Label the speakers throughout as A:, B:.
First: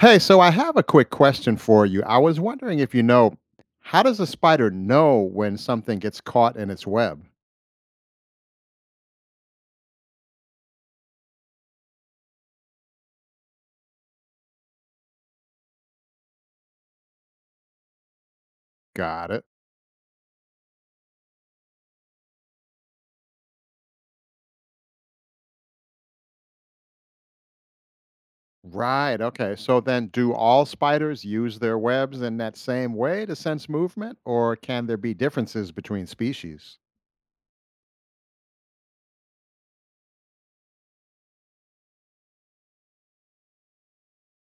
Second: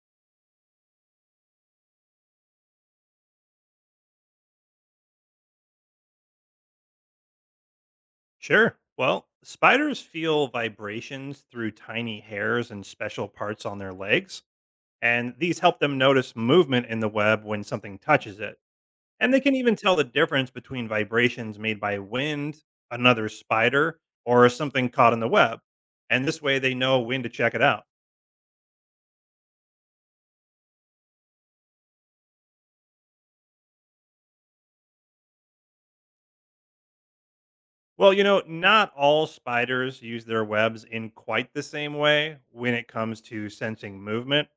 A: Hey, so I have a quick question for you. I was wondering if you know, how does a spider know when something gets caught in its web?
B: Sure. Well, spiders feel vibrations through tiny hairs and special parts on their legs, and these help them notice movement in the web when something touches it.
A: Got
B: And they
A: it.
B: can even tell the difference between vibrations made by wind, another spider, or something caught in the web. And this way they know when to check it out.
A: Right. Okay. So then do all spiders use their webs in that same way to sense movement, or can there be differences between species?
B: Well, not all spiders use their webs in quite the same way when it comes to sensing movement.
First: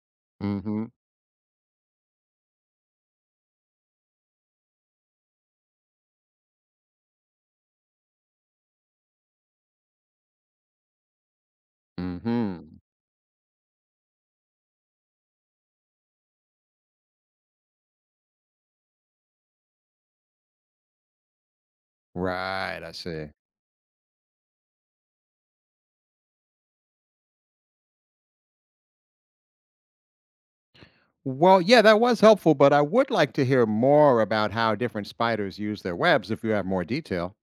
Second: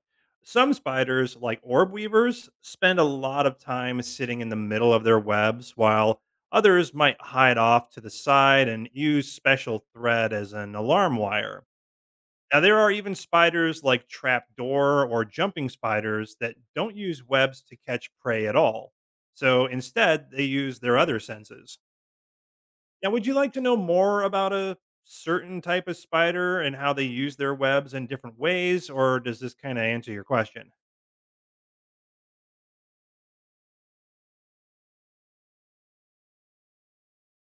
B: Some
A: Mhm.
B: spiders, like orb weavers, spend a lot of time sitting in the middle of their webs, while others might hide off to the side and use special thread as an alarm wire. Now, there
A: Mhm.
B: are even spiders like trapdoor or jumping spiders that don't use webs to catch prey at all. So instead, they use their other senses.
A: Right, I
B: Now, would
A: see.
B: you like to know more about a certain type of spider and how they use their webs in different ways, or does this kind of answer your question?
A: Well, yeah, that was helpful, but I would like to hear more about how different spiders use their webs if you have more detail.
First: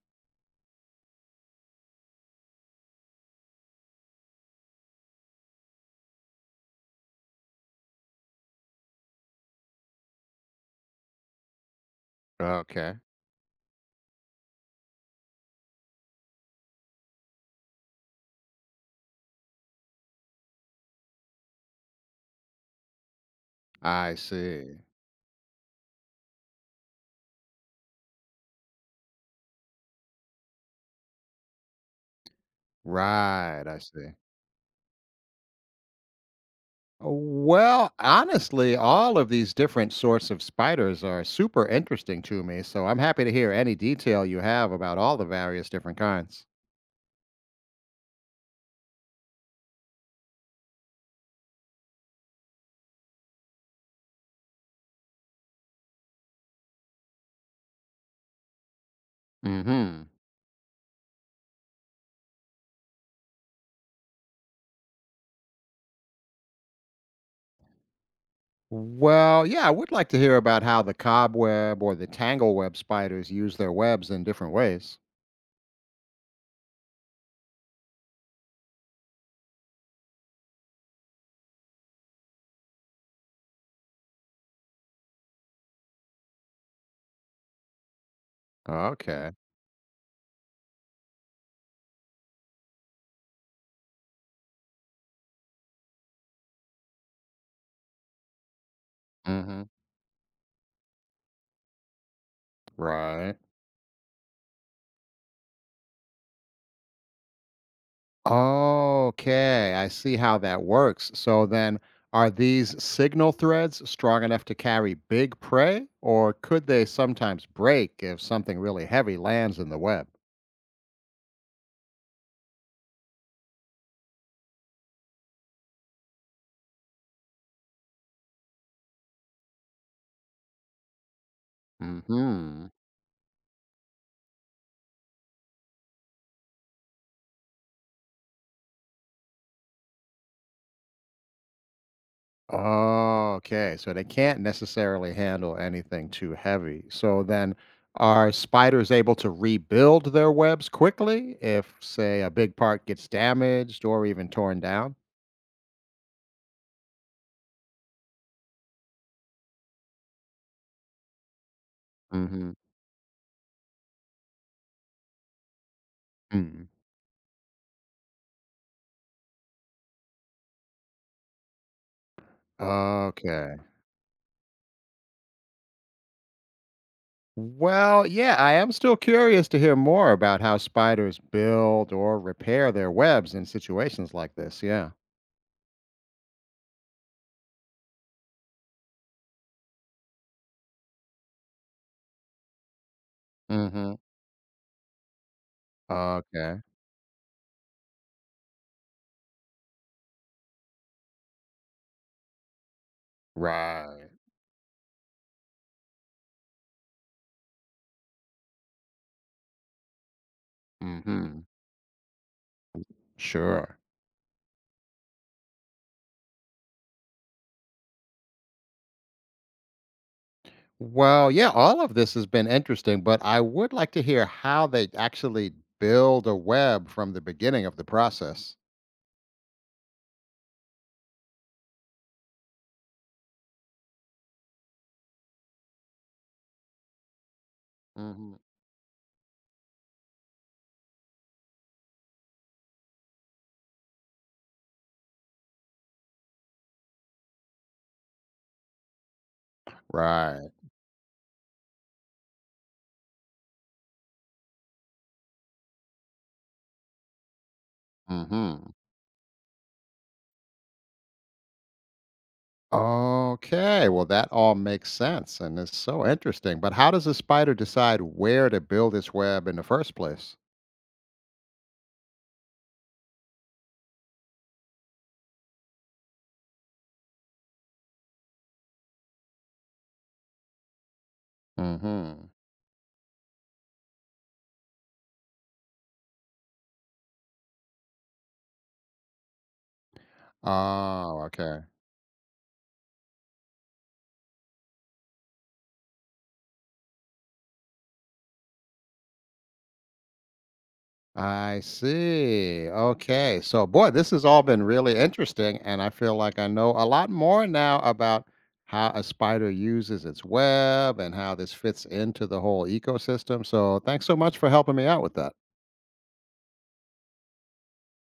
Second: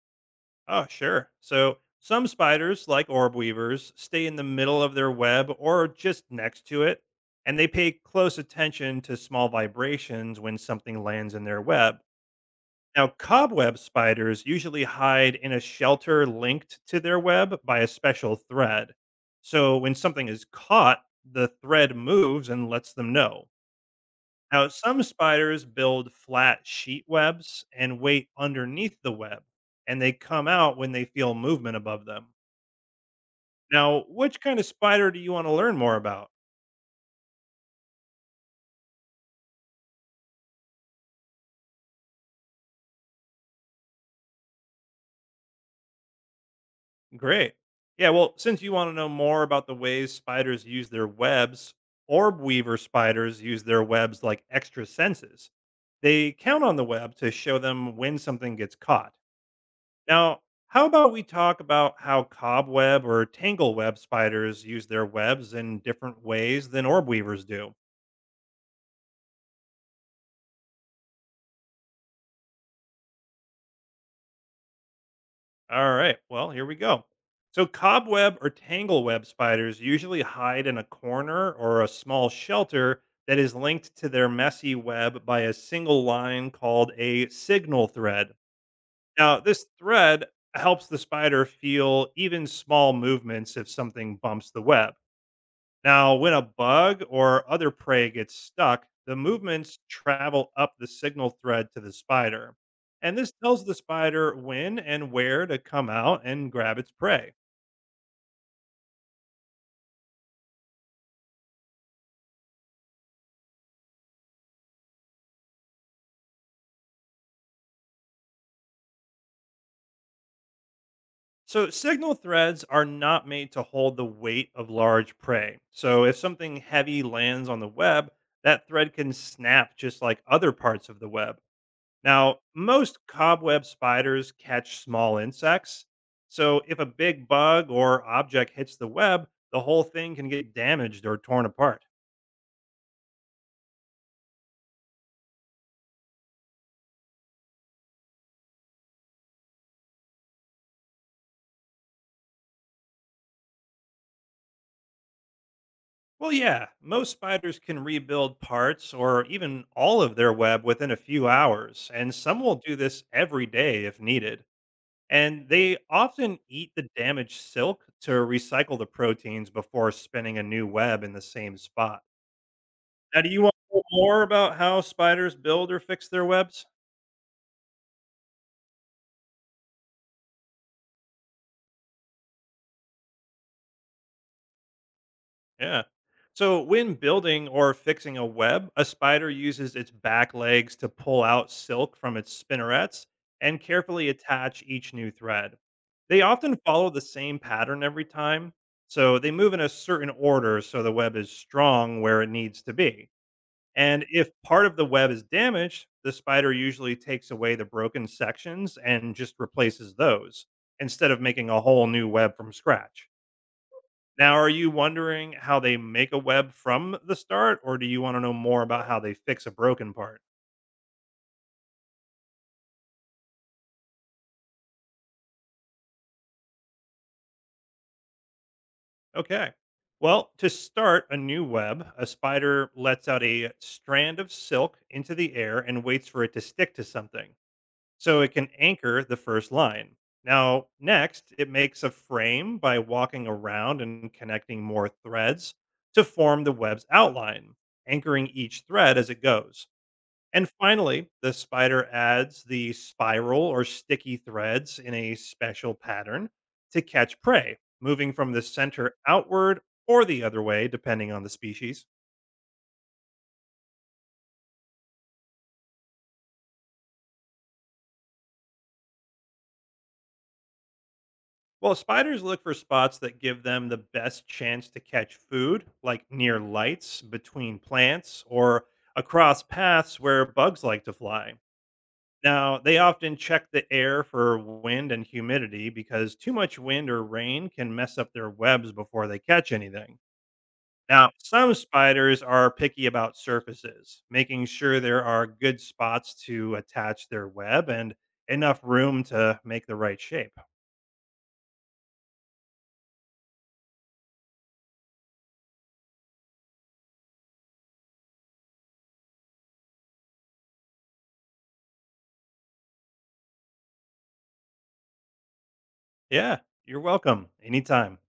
B: Oh, sure. So, some spiders, like orb weavers, stay in the middle of their web or just next to it, and they pay close attention to small vibrations when something lands in their web.
A: Okay.
B: Now, cobweb spiders usually hide in a shelter linked to their web by a special thread. So when something is caught, the thread moves and lets them know.
A: I
B: Now,
A: see.
B: some spiders build flat sheet webs and wait underneath the web, and they come out when they feel movement above them.
A: Right, I
B: Now,
A: see.
B: which kind of spider do you want to learn more about?
A: Well, honestly, all of these different sorts of spiders are super interesting to me, so I'm happy to hear any detail you have about all the various different kinds.
B: Great. Yeah, well, since you want to know more about the ways spiders use their webs, orb weaver spiders use their webs like extra senses. They count on the web to show them when something gets caught.
A: Hmm.
B: Now, how about we talk about how cobweb or tangleweb spiders use their webs in different ways than orb weavers do?
A: Well, yeah, I would like to hear about how the cobweb or the tangleweb spiders use their webs in different ways.
B: All right. Well, here we go. So, cobweb or tangleweb spiders usually hide in a corner or a small shelter that is linked to their messy web by a single line called a signal thread.
A: Okay.
B: Now, this thread helps the spider feel even small movements if something bumps the web. Now, when a bug or other prey gets stuck, the
A: Hmm.
B: movements travel up the signal thread to the spider. And this
A: Right.
B: tells the spider when and where to come out and grab its prey.
A: Okay, I see how that works. So then, are these signal threads strong enough to carry big prey, or could they sometimes break if something really heavy lands in the web?
B: So, signal threads are not made to hold the weight of large prey. So, if something heavy lands on the web, that thread can snap just like other parts of the web. Now,
A: Hmm.
B: most cobweb spiders catch small insects. So if a big bug or object hits the web, the whole thing can get damaged or torn apart.
A: Okay, so they can't necessarily handle anything too heavy. So then, are spiders able to rebuild their webs quickly if, say, a big part gets damaged or even torn down?
B: Well, yeah, most spiders can rebuild parts or even all of their web within a few hours, and some
A: Hmm.
B: will do this every day if needed. And they often
A: Mm.
B: eat the damaged silk to recycle the proteins before spinning a new web in the same spot. Now, do you want
A: Okay.
B: to know more about how spiders build or fix their webs?
A: Well, yeah, I am still curious to hear more about how spiders build or repair their webs in situations like this. Yeah.
B: Yeah. So when building or fixing a web, a spider uses its back legs to pull out silk from its spinnerets and
A: Mm-hmm.
B: carefully attach each new thread. They often
A: Okay.
B: follow the same pattern every time, so they move in a certain order so the web is strong where it needs to be. And
A: Right.
B: if part of the web is damaged, the spider usually takes away the broken sections and just replaces those instead of
A: Mm-hmm.
B: making a whole new web from scratch.
A: Sure.
B: Now, are you wondering how they make a web from the start, or do you want to know more about how they fix a broken part?
A: Well, yeah, all of this has been interesting, but I would like to hear how they actually build a web from the beginning of the process.
B: Okay. Well, to start a new web, a spider lets out a strand of silk into the air and waits for it to stick to something so it
A: Hmm.
B: can anchor the first line. Now, next, it makes a frame by walking around and connecting more threads to form the web's outline, anchoring each thread as it goes. And
A: Right.
B: finally, the spider adds the spiral or sticky threads in a special pattern to catch prey, moving from the
A: Mm-hmm.
B: center outward or the other way, depending on the species.
A: Okay, well, that all makes sense and is so interesting. But how does a spider decide where to build its web in the first place?
B: Well, spiders look for spots that give them the best chance to catch food, like near lights, between plants, or across paths where bugs like to fly.
A: Hmm.
B: Now, they often check the air for wind and humidity because too much wind or rain can mess up their webs before they catch anything. Now,
A: Oh,
B: some
A: okay.
B: spiders are picky about surfaces, making sure there are good spots to attach their web and enough room to make the right shape.
A: I see. Okay. So, boy, this has all been really interesting. And I feel like I know a lot more now about how a spider uses its web and how this fits into the whole ecosystem. So, thanks so much for helping me out with that.
B: Yeah, you're welcome. Anytime.